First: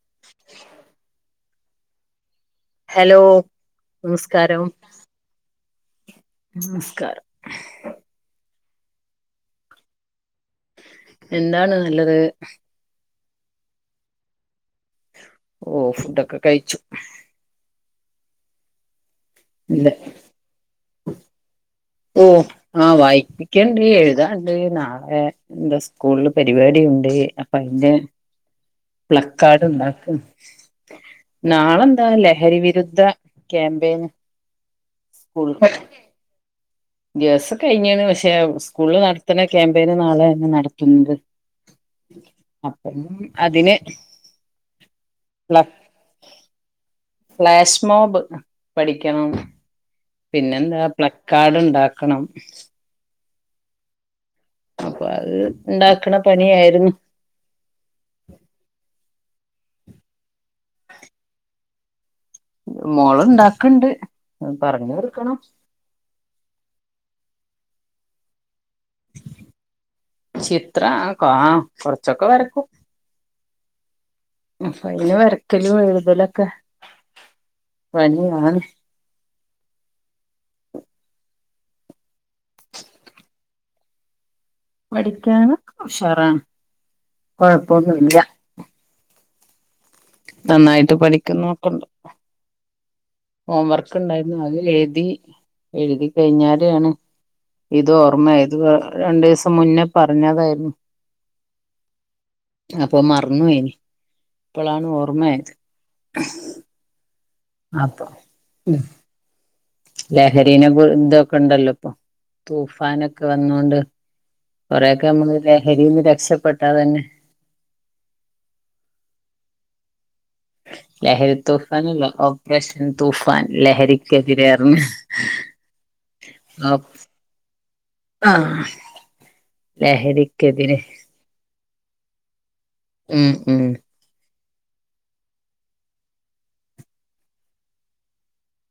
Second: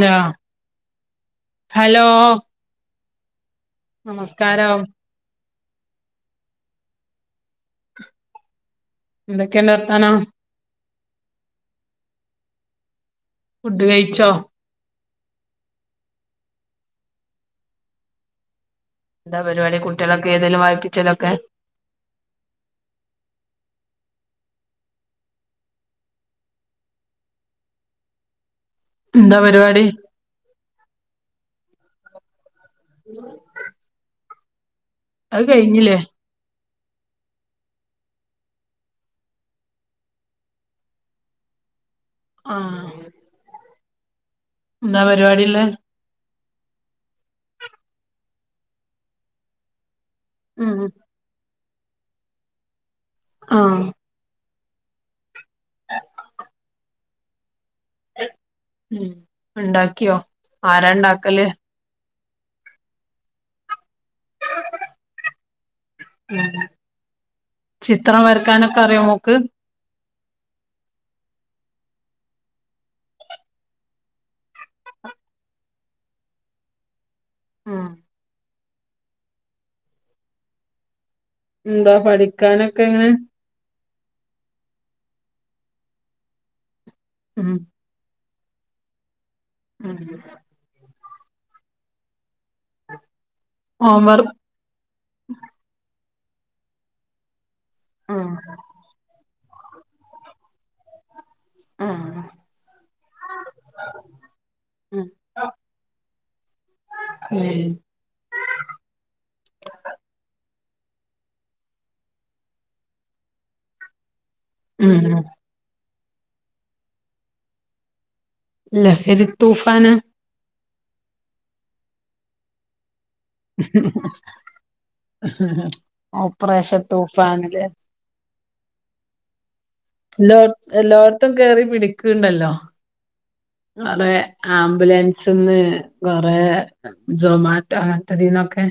Hello hello. Hello നമസ്കാരം, നമസ്കാരം. എന്തൊക്കെണ്ട് വർത്താനം. എന്താണ് നല്ലത്. ഫുഡ് കഴിച്ചോ? ഓ ഫുഡൊക്കെ കഴിച്ചു. എന്താ പരിപാടി ഇല്ല കുട്ടികളൊക്കെ എയ്‌തേലും വായിപ്പിച്ചലൊക്കെ. ഉം ആ വായിപ്പിക്കണ്ട് എഴുതാണ്ട് നാളെ. എന്താ സ്കൂളില് പരിപാടിയുണ്ട് അപ്പൊ അയിന്റെ, [inaudible] പരിപാടി പ്ളക്കാട്ണ്ടാക്കും നാളെന്താ ലഹരിവിരുദ്ധ, ക്യാബേയ്ന് അത് കഴിഞ്ഞില്ലേ. ദിവസ കഴിഞ്ഞേന് പക്ഷെ സ്കൂളില് നടത്തണ ക്യാമ്പയിന് നാളെണ്‌ നടത്തുന്നത്. ആഹ് അപ്പം അതിന്, എന്താ പരിപാടിള്ളേ? ഫ്ലാഷ്മോബ് പഠിക്കണം. പിന്നെന്താ പ്ലകാഡ് ഇണ്ടാക്കണം. ആഹ്. അപ്പൊ അത് ഇണ്ടാക്ണ പണിയായിരുന്നു. ഏഹ് ഉം ഇണ്ടാക്കിയോ? ആരാ ഇണ്ടാക്കല്? മോള് ഇണ്ടാക്ണ്ട് പറഞ്ഞ് കൊടുക്കണം. ഉം ചിത്രം വരക്കാനൊക്കെ അറിയോ മോക്ക്? ചിത്ര ആ കാ കൊറച്ചൊക്കെ വരക്കും. അപ അയിന് വരക്കല് എഴുതലൊക്കെ, ഉം. [unintelligible] [inaudible] എന്താ പഠിക്കാനൊക്കെ എങ്ങനെ? പഠിക്കാനോക്കെ ഉഷാറാണ് ഉം കൊഴപ്പോന്നുല്ല. ഉം. നന്നായിട്ട് പഠിക്കുന്നൊക്കണ്ട്. ഹോം വർക്ക് ഹോംവർ ഇണ്ടായിരുന്നു അത് എയ്തി എഴുതി കഴിഞാരെണ്. ഇത് ഉം ഓർമായത് രണ്ടീസം മുന്നേ പർഞ്ഞതായിരുന്നു. ആഹ് അപ്പൊ മർന്നു പൊയിനി ഇപ്പളാണ് ഓർമ ആയത്. ഏ ഉം ലഹരിനെ കു ഇതൊക്ക ഇണ്ടല്ലോ ഇപ്പൊ. തൂഫാനൊക്ക വന്നൊണ്ട് കൊറെ ഒക്ക ഉം നമ്മള് ലഹരീന്ന് രക്ഷപ്പെട്ട തന്നെ. ലഹരി തൂഫാന. ലഹരി തൂഫാനല്ല ഓ റേഷേൻ തൂഫാൻ ലഹരിക്കെതിരെർഞ് നോ ഓപ്പറേഷൻ തൂഫാനില്ലേ ആഹ് എല്ലോ ലഹരിക്കെതിരെ എല്ലോട്ത്തും കേറി പിടിക്ക്ണ്ടല്ലോ ഉം ഉം അതെ ആംബുലൻസ്ന്ന് കൊറെ ജൊമാറ്റോ അങ്ങൻത്തെതീന്നൊക്കെ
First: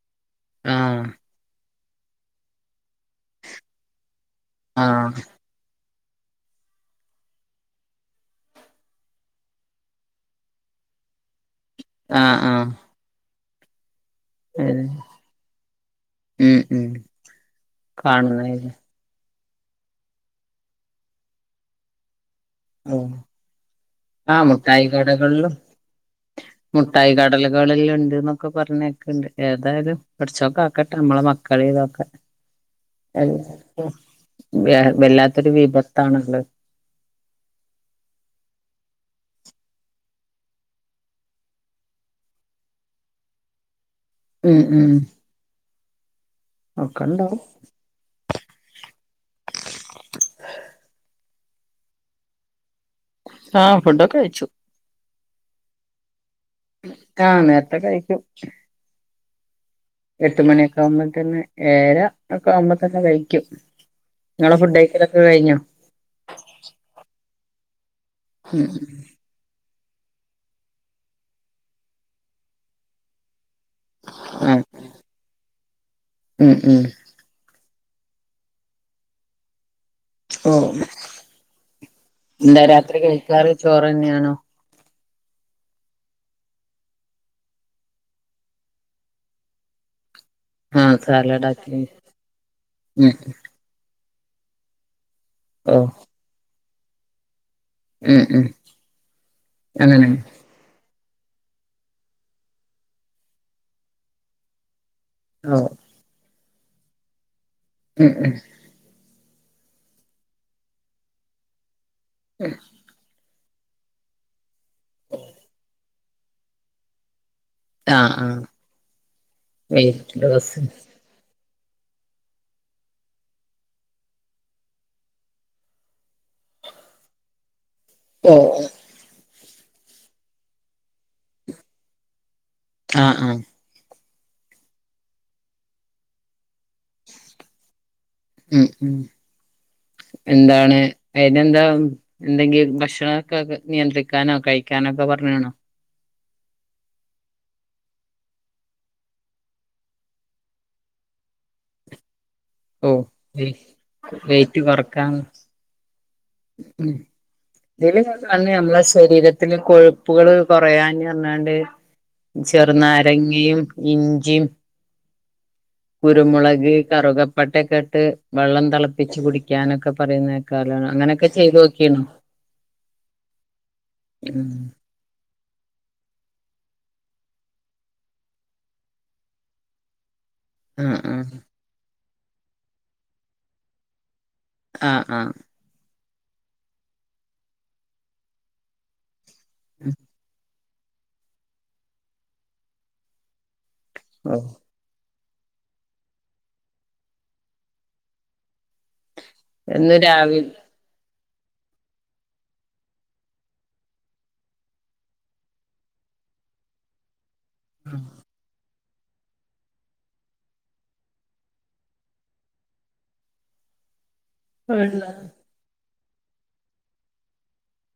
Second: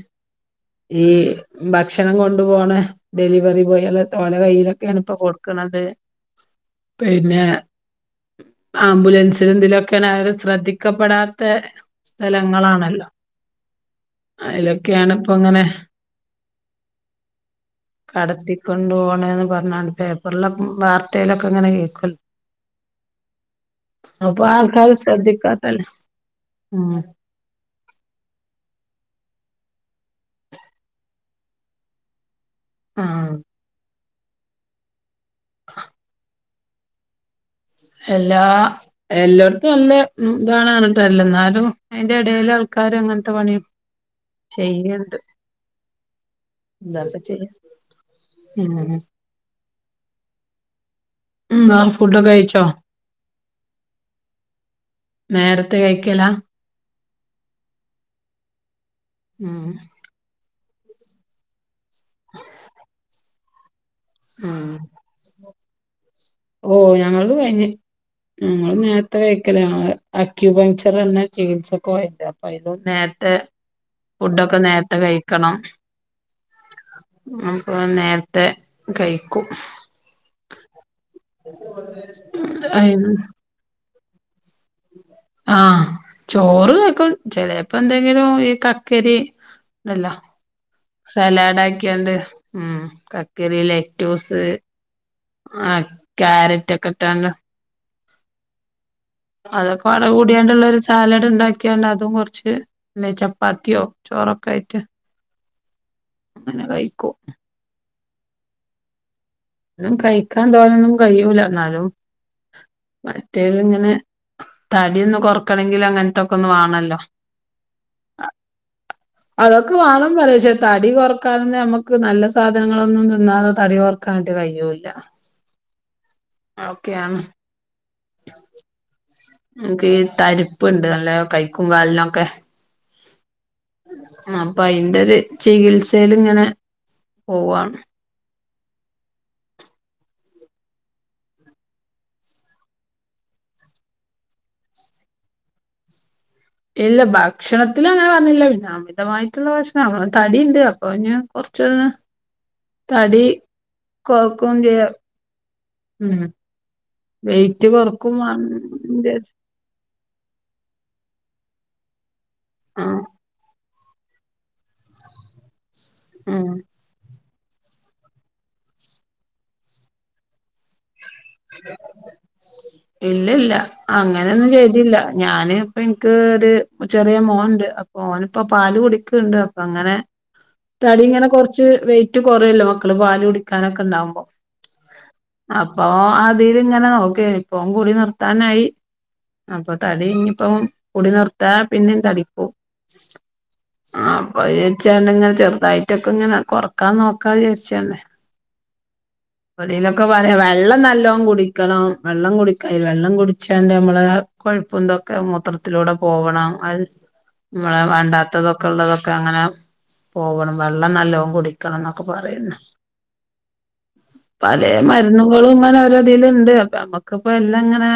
ആഹ് ഈ ഭക്ഷണം കൊണ്ടു പോണെ ഡെലിവറി ബോയള് ഓലെ കൈയ്യിലൊക്കെണ് ഇപ്പൊ ആഹ് കൊട്ക്ക്ണത് പിന്നെ ആംബുലൻസിലും ഇതിലൊക്കെണ് ആരും ശ്രദ്ധിക്കപ്പെടാത്ത ആഹ് ആഹ് സ്ഥലങ്ങളാണല്ലോ അതെ അയിലൊക്കെണ് ഇപ്പൊങ്ങനെ ഉം ഉം കാണുന്നേല്ല കടത്തികൊണ്ട് പോണെന്ന് പർഞാണ്ട് പേപ്പർലൊക്ക വാർത്തെലൊക്ക ഇങ്ങനെ കേക്കല്ലോ ഓ ആ മുട്ടായി കടകൾലും ശ്രദ്ധിക്കാത്തല്ലേ ഉം മുട്ടായി കട കളിലിണ്ട് ന്നൊക്ക പർഞെക്ക്ണ്ട് ഏതായാലും പട്ച്ചോൻ കാക്കട്ടെ നമ്മളെ മക്കളി ഇതൊക്കെ [inaudible] അ എ ആഹ് വ വല്ലാത്തൊരു വിപത്താണ്ള്ള എല്ലാ എല്ലോട്ത്തും നല്ല ഉം ഇതാണ് പർഞ്ഞിട്ടാര്യല്ല ന്നാലും അഴിന്റെ എടെല് ആൾക്കാര് അങ്ങൻത്ത പണി ഉം ഉം ചെയ്യ്ണ്ട് എന്താപ്പ ഒക്കെണ്ടാവും ചെയ്യാ ഉം ഉം ആ ഫുഡൊക്ക കഴിച്ചോ ആ ഫുഡൊക്ക കഴിച്ചു. നേരത്തെ കഴിക്കലാ ആ നേര്ത്തെ കഴിക്കും ഉം എട്ട് മണിയൊക്ക ആവുമ്പം തന്നെ ഏഴര ഒക്ക ആവുമ്പോത്തന്നെ കഴിക്കും ഇങ്ങള ഉം ഫുഡെയിക്കലൊക്ക കഴിഞ്ഞോ ഓ ഞങ്ങൾത് കഴിഞ്ഞ് ഉം ഞങ്ങള് നേര്ത്തെ കഴിക്കലാ ഞങ്ങള് അക്യൂപങ്ചർ എന്ന ചികിത്സക്കോവൽ ഇണ്ട് അപ്പ അയിനും നേര്ത്തെ ആ ഫുഡൊക്ക നേര് ത്ത കഴിക്കണം ഉം ഉം അപ്പൊ നേര്ത്തെ കയിക്കും ഓ എന്താ രാത്രി അയിന് കഴിക്കാറ് ചോറെന്നെണോ ആഹ് ചോറ് കയിക്കും ചേലെപ്പം എന്തെങ്കിലും ഈ കക്കരി അല്ല ആ സലാഡ് സാലഡാക്കി ആക്കിയാണ്ട് ഉം കക്കിരീല് [unintelligible] ഓ ആഹ് ക്യാരറ്റ് ഒക്കെ ഇട്ടാണ്ട് ഉം ഉം അതൊക്കെ ആടെ അങ്ങനെ കൂടിയാണ്ടുള്ളൊരു സാലഡ് ഇണ്ടാക്കിയാണ്ട് അതും കൊറച്ച് പിന്നെ ചപ്പാത്തിയോ ചോറൊക്കായിട്ട് ആഹ് അങ്ങനെ കയിക്കും ഉം ഉം [unintelligible] കയിക്കാൻ തോനെന്നും കയ്യൂല എന്നാലും ഉം മറ്റേത് ഇങ്ങനെ തടിയൊന്ന് കൊറക്കണെങ്കില് അങ്ങനത്തൊക്കെ ഒന്ന് വാണല്ലോ ആ ആ അഹ് അതൊക്കെ വാണംന്ന് പറയും പക്ഷെ വെയിറ്റ്ലോസ് തടി കൊറ ക്കാനൊന്നും നമ്മക്ക് നല്ല സാധനങ്ങളൊന്നും തിന്നാതെ തടി കൊറക്കാനായിട്ട് കയ്യൂല്ല ഓക്കെയാന്ന് മ്ഹ് എനിക്ക് തരിപ്പ്ണ്ട് നല്ല കൈക്കും കാലിനൊക്കെ ആഹ് ആഹ്. അപ്പൊ അയിന്റൊരു ചികിൽസെല് ഇങ്ങനെ പോവാണ്. ഉം ഉം. എന്താണ് അയിനെന്താ എന്തെങ്കിലും ഭക്ഷണമൊക്ക നിയന്ത്രിക്കാനോ കഴിക്കാനോ ഒക്കെ പറഞ്ഞാണോ? ഇല്ല ഭക്ഷണത്തില് അങ്ങനെ പറഞ്ഞില്ല പിന്നെ അമിതമായിട്ടുള്ള ഭക്ഷണം തടിയ്ണ്ട് അപ്പൊ ഇങ്ങനെ കൊറച്ച് ഓഹ് കൊറക്കും വെയ്റ്റ് ചെയ്യ കൊറക്കാന്ന്. ഉം മ്ഹ് വെയിറ്റ് ഇതില് കൊറക്കും ഞാൻ [unintelligible] നമ്മള വേണം ശരീര ത്തില് കൊഴുപ്പുകള് കൊറയാന്ന് പറഞ്ഞാണ്ട് ചെറു ആഹ് നാരങ്ങയും. ഇഞ്ചിയും ഉം കുരുമൊളക് കറുകപ്പട്ടേക്ക ഇട്ട് വെള്ളം തെളപ്പിച്ച് കുടിക്കാനൊക്കെ പറയുന്ന കേക്കാലോ അങ്ങനെക്കെ ചെയ്തു നോക്കിയേണ് ഇല്ലല്ല അങ്ങനൊന്നും ചെയ്തി തില്ല ഞാന് ഇപ്പ ഇനിക്ക് ഒരു ചെറിയ മോൻ ഇണ്ട് അപ്പൊ ഓന് ഇപ്പ പാൽ കുടിക്ക്ണ്ട് അ പ്പൊ അങ്ങനെ. ആഹ് തടി ഇങ്ങനെ ആഹ് കൊറച്ച് വെയിറ്റ് കൊറയല്ലോ മക്കള് പാല് കുടിക്കാനൊക്കെ ഇണ്ടാവുമ്പോ. ആഹ് ആഹ്. അപ്പൊ അതിലിങ്ങനെ നോക്കേർന്ന് ഇപ്പൊ കൂടി നിർത്താനായി. അപ്പൊ തടി ഇനിയിപ്പം കുടി നിർത്തിയാ പിന്നേം തടിക്കും. ഓ അപ്പൊ [unintelligible] ഇങ്ങനെ ചെറുതായിട്ടൊക്കെ ഇങ്ങനെ കൊറക്കാൻ നോക്കാന്ന് വിചാരിച്ചു വന്നേ പ്പൊ എന്നും ഇതിലൊക്കെ പറയാ രാവിലെ വെള്ളം നല്ലോണം കുടിക്കണം. വെള്ളം കുടിക്കാ വെള്ളം കുടിച്ചാണ്ട് നമ്മള കൊഴുപ്പും ഇതൊക്കെ മൂത്രത്തിലൂടെ പോകണം അയ് മ്മള വേണ്ടാത്തതും. ക്കെള്ളതൊക്കെ അങ്ങനെ പോകണം വെള്ളം നല്ലോണം കുടിക്കണം എന്നൊക്കെ പറയുന്ന് പലേ മരുന്നുകളും ഇങ്ങനെ ഓരോ ഇതില്ണ്ട് അപ്പൊ അമ്മക്കിപ്പ എല്ലാം ഇങ്ങനെ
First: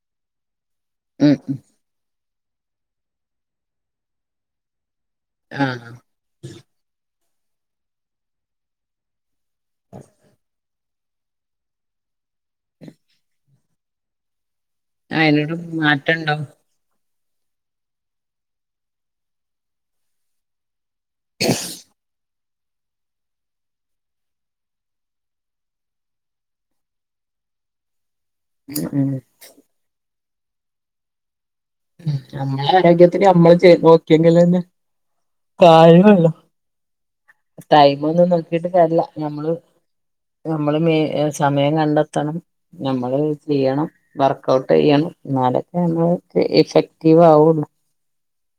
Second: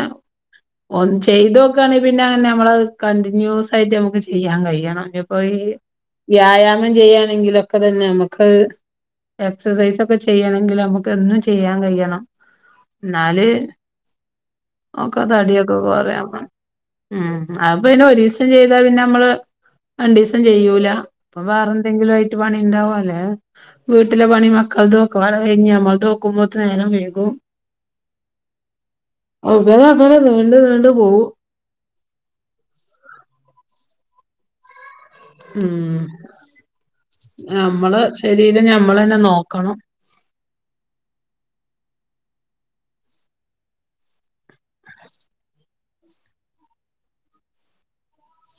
ഒന്ന് ഉം ഉം ചെയ്തോ? ആണേ പിന്നെ അങ്ങനെ നമ്മള് കണ്ടിന്യൂസ് ആയിട്ട് നമുക്ക് ചെയ്യാൻ കഴിയണം അപ്പോ ഈ- ആഹ് വ്യായാമം ചെയ്യണെങ്കിലൊക്കെ തന്നെ നമക്ക് എക്സസൈസ് ഒക്കെ ചെയ്യയാണെങ്കിൽ നമുക്ക്- എന്നും ചെയ്യാൻ കഴിയണം എന്നാല്- അതിനോട് ഒക്കെതടിയൊക്കെ മാറ്റണ്ടോ കുറയാമ്മ- ഉം അപ്പ പിന്നെ ഒരു ദിവസം ചെയ്താ പിന്നെ നമ്മള് രണ്ടു ദിവസം ചെയ്യൂല- ഇപ്പം വേറെ എന്തെങ്കിലും ആയിട്ട് പണിണ്ടാവും അല്ലെ? വീട്ടിലെ പണി മക്കൾതോക്കും അത് കഴിഞ്ഞുനമ്മൾത് തോക്കുമ്പോത്തനം നേരം വേകും- ആഹ് - അവസാനം അവസാനം നീണ്ട് നീണ്ട് പോവും. നമ്മുടെ ആരോഗ്യത്തിന് നമ്മൾ ചെയ്യുമ്പോ നോക്കിയെങ്കിലെന്നെ- ഉം. നമ്മള് ടൈമൊന്നും ശരീരം നോക്കിട്ട് കാര്യല്ല ഞമ്മൾന്നെ ഞമ്മള് നോക്കണം. നമ്മള് മ സമയം കണ്ടെത്തണം. നമ്മള് ചെയ്യണം വർക്കഔട്ട് ചെയ്യണം എന്നാലൊക്കെ നമ്മൾ- ഇഫെക്റ്റിവ് ആവുള്ളു.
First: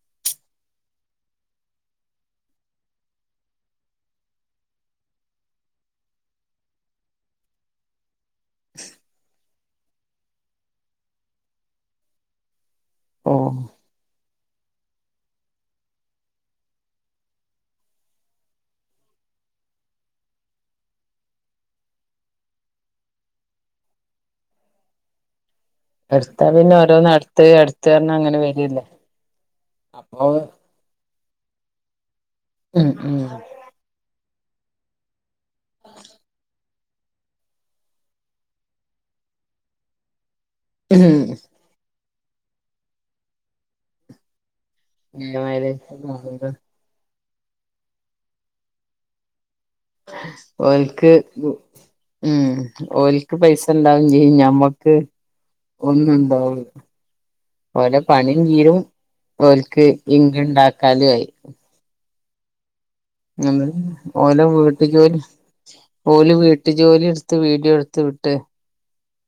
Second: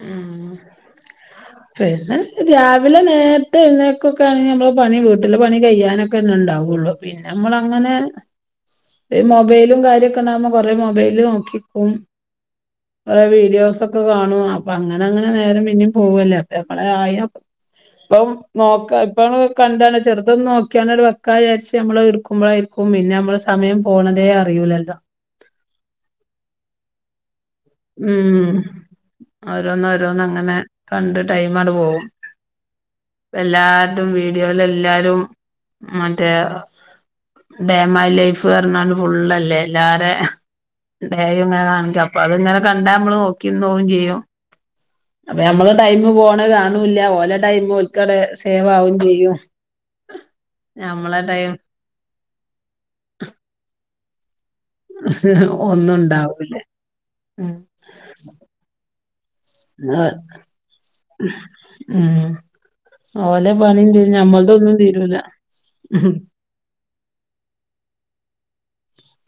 ഉം. പിന്നെ രാവിലെ നേരത്തെ എഴുനേൾക്കൊക്കെ ആണെങ്കിൽ നമ്മൾ പണി വീട്ടില് പണി കഴ്യാനൊക്കെ ഒന്ന ഉണ്ടാവുള്ളു. പിന്നെ നമ്മൾ അങ്ങനെ- മൊബൈലും കാര്യൊക്കെ ഉണ്ടാവകുമ്പോ കൊറെേ മൊബൈല് നോക്കിക്കും- കോറെേ ഓ വീഡിയോസ് ഒക്കെ കാണും. അപ്പൊ അങ്ങനെ അങ്ങനെ നേരം പിന്നേും പോവല്ലേ അപ്പൊ അളെ ആയ- ഇപ്പം നോക്ക ഇപ്പാണ് കണ്ടാണ് ചെറുതൊന്ന് നോക്കിയാണ് അവടെ വെക്ക വിചാരിച്ച്നമ്മള് എടുക്കുമ്പോഴായിരിക്കും ക്കും പിന്നെ നമ്മള് സമയം പോണതെ അറിയൂലല്ലോ? എടുത്താ പിന്നെ ഓരോന്ന് അടുത്ത് അടുത്ത് പറഞ്ഞ് ഉം അങ്ങനെ വരല്ലേ ഓരോന്ന് അപ്പ ഓരോന്ന് അങ്ങനെ കണ്ട് ടൈം അങ്ങട് പോകും ഉം ഉം എല്ലാ- വീഡിയോയിൽ എല്ലാരും മറ്റേ- ഡേ മൈ ലൈഫ് പറഞ്ഞാല് ഫുുള്ളല്ലേ എല്ലാരേ ഡേ ഉം ഇങ്ങനെ കാണിക്ക അപ്പൊ അത് ഇങ്ങനെ കണ്ടാ നമ്മള് നോക്കി ഇരുന്നുപോവും ചെയ്യും- അതേ നമ്മളെ ടൈം പോണ കാണ് - ഒന്നുല്യാ ഒരടെ ടൈം ഒരുകാവടെ സേവ് ആവും ചെയ്യും. ഓര്ക്ക് നമ്മളെ ടൈം ഉം മ്മ് ഓര്ക്ക് പൈസ ഉണ്ടാവും ചെയ്യും ഞ്ഞമ്മക് ക്ക് ഒന്നും ഉണ്ടാവുലാ ഉം ഒരേ പണിയും തീരും- ഓര്ക്ക് ഇൻകം ഉണ്ടാക്കലും ആയി- ഉം ഓലെ നമ്മള് പണിയും തീരും ഓലെ ഞമ്മൾതൊന്നും തീരൂല വീട്ടുജോലി ഓല് വീട്ടു ട്ട് ജോലി എടുത്ത് വീഡിയോ എടുത്ത് വിട്ട്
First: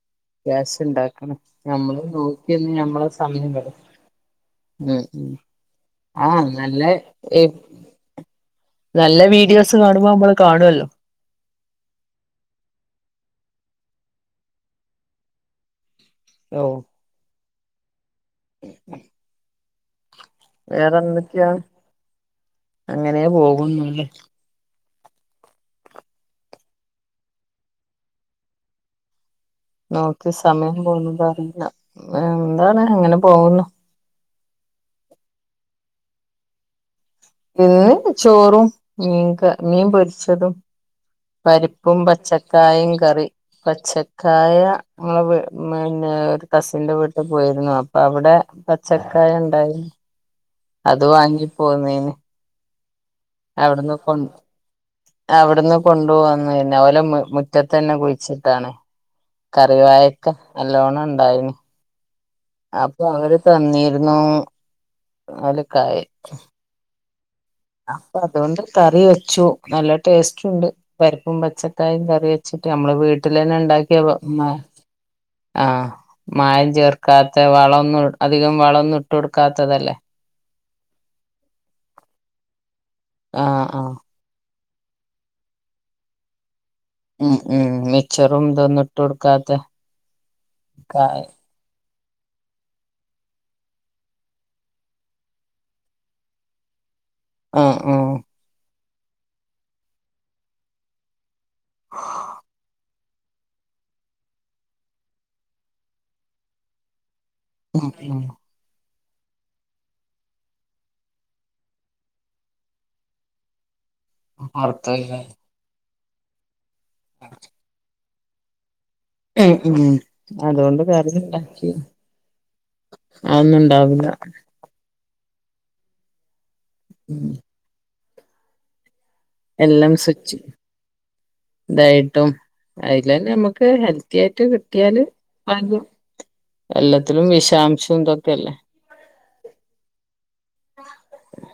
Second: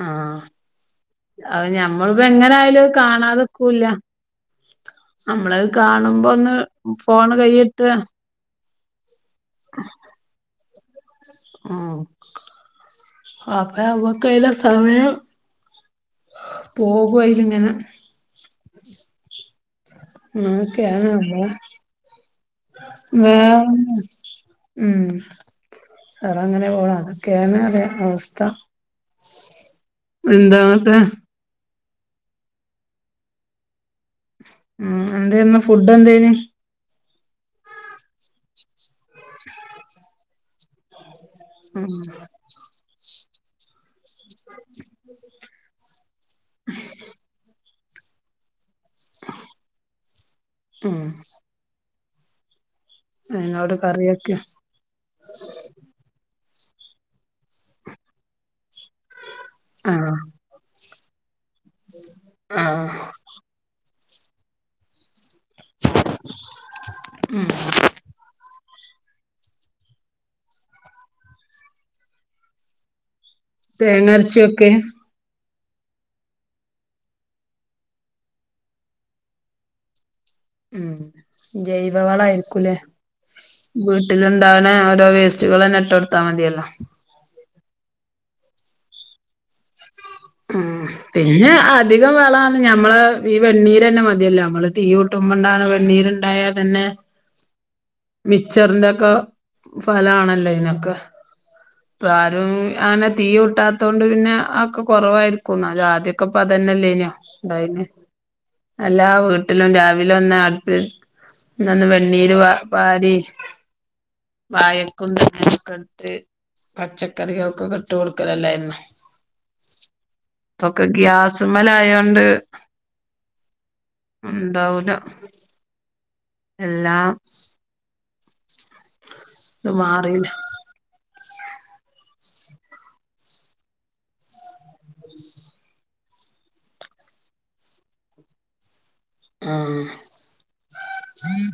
ആഹ് ക്യാഷ ഉണ്ടാക്കണ് അത് ഞമ്മള് ഞമ്മളിപ്പോ എങ്ങനെ നോക്കിന്ന് ആയാലും അത് ഞമ്മളെ സമയം കളയും. കാണാതെക്കൂല്ല ആഹ് ഉം നമ്മളത് കാണുമ്പോ ആഹ് ഒന്ന് നല്ല ഫോണ് കൈയിട്ട് നല്ല വീഡിയോസ് കാണുമ്പോ നമ്മള് കാണുവല്ലോ? ആഹ് അപ്പ നമുക്കയിലെ സമയം- ഓഹ്- പോകും അതിലിങ്ങനെ- [inaudible] വേറെ ആഹ് എന്തൊക്കെയാ അങ്ങനെ [unintelligible] പോകുന്നുല്ലേ ഉം അതങ്ങനെപോണ് അതൊക്കെയാണ് അവസ്ഥ- നോക്കി സമയം എന്താന്നിട്ട് പോകുന്നത് അറിയില്ല എന്താണ് അങ്ങനെ പോകുന്നു ഉം എന്താരുന്നു ഫുഡ് എന്തേന് ഇന്ന് ചോറും മീൻ ക മീൻ പൊരിച്ചതും ഉം പരിപ്പും പച്ചക്കായും കറി പച്ചക്കായ ഞങ്ങളെ പിന്നെ കസിന്റെ വീട്ടിൽ പോയിരുന്നു അപ്പൊ അവിടെ പച്ചക്കായ ണ്ടായിരുന ഉം അത് വാങ്ങി പൊന്നിനി അതിനോട് കറി വെക്കെ അവിടുന്ന് കൊണ്ടു പോന്നു പിന്നെ ഓലെ മുറ്റതെല്ലാം കുഴിച്ചിട്ടാണ് ആഹ് കറിവായക്ക നല്ലോണം ഉണ്ടായിനി [inaudible] അപ്പൊ അവര് തന്നിരുന്നു നാലുകായ മ്മ് അപ്പൊ അതോണ്ട് കറി വെച്ചു നല്ല ടേസ്റ്റ് ഉണ്ട് പരിപ്പും പച്ചക്കായും കറി വെച്ചിട്ട് നമ്മളെ വീട്ടിലന്നെ ഉണ്ടാക്കിയ തേങ്ങ അരച്ച് [unintelligible] വെക്കെ ആഹ മായം ചേർക്കാത്ത വളഒന്നും അധികം വളഒന്നും ഇട്ട് കൊടുക്കാത്തതല്ലേ മം ജൈവവളായിരിക്കൂലേ ആഹ് വീ ആഹ് വിട്ടിലുണ്ടാവണ ഓരോ വേസ്റ്റെകലെന്നെ ഇട്ടു കൊടുത്താൽ മതിയല്ലോ ഉം ഉം മിസ്ച്ചറും ഇതൊന്നും ഇട്ട് കൊടുക്കാത്തെ മ്മഹ് പിന്നെ അ അധികം വളണ് മ്മള് ഈ വെണ്ണീര് തന്നെ മതിയല്ലോ നമ്മള് തീ കുട്ടുമ്പോണ്ടാണ് വെണ്ണീരുണ്ടായാൽ തന്നെ മ്മ് മ്മ് മിസ്ച്ചറിന്റൊക്കെ ഫലാണല്ലോ ഇതിനൊക്കെ ഇപ്പൊ ആരും അങ്ങനെ തീ കൂട്ടാ തൊണ്ട് പിന്നെ അഹോക്കെ കുറവായിരിക്കും ന്നാലും ആദ്യൊക്ക ഇപ്പ അതന്നെല്ലേ ഉണ്ടായിന് ഉം ഉം എല്ലാ വീട്ടിലും രാവിലെ ഒന്ന് അടുപ്പു ഒന്ന് വെണ്ണീര് വ വാരി പുറത്ത് പോയി വഴക്കും തേങ്ങനൊക്കെ ഇട്ട് പച്ചക്കറികൾക്കൊക്കെ ഇട്ടു കൊടുക്കലല്ലായിന്നോ ഉം ഉം അതോണ്ട് കറിയുണ്ടാക്കി ഗ്യാസുമ്മലായോണ്ട് അതൊന്നും ണ്ടാവില്ല ണ്ടാവൂല എല്ലാം ഉം ഇത് എല്ലാം മാറിയില്ലേ സ്വിച്ച് ഇതായിട്ടും അതിലെന്നെ നമ്മക്ക് ഹെൽത്തി ആയിട്ട് കിട്ടിയാല് പ എല്ലാത്തിലും വിഷാംശും ഇതൊക്കെല്ലേ ആഹ്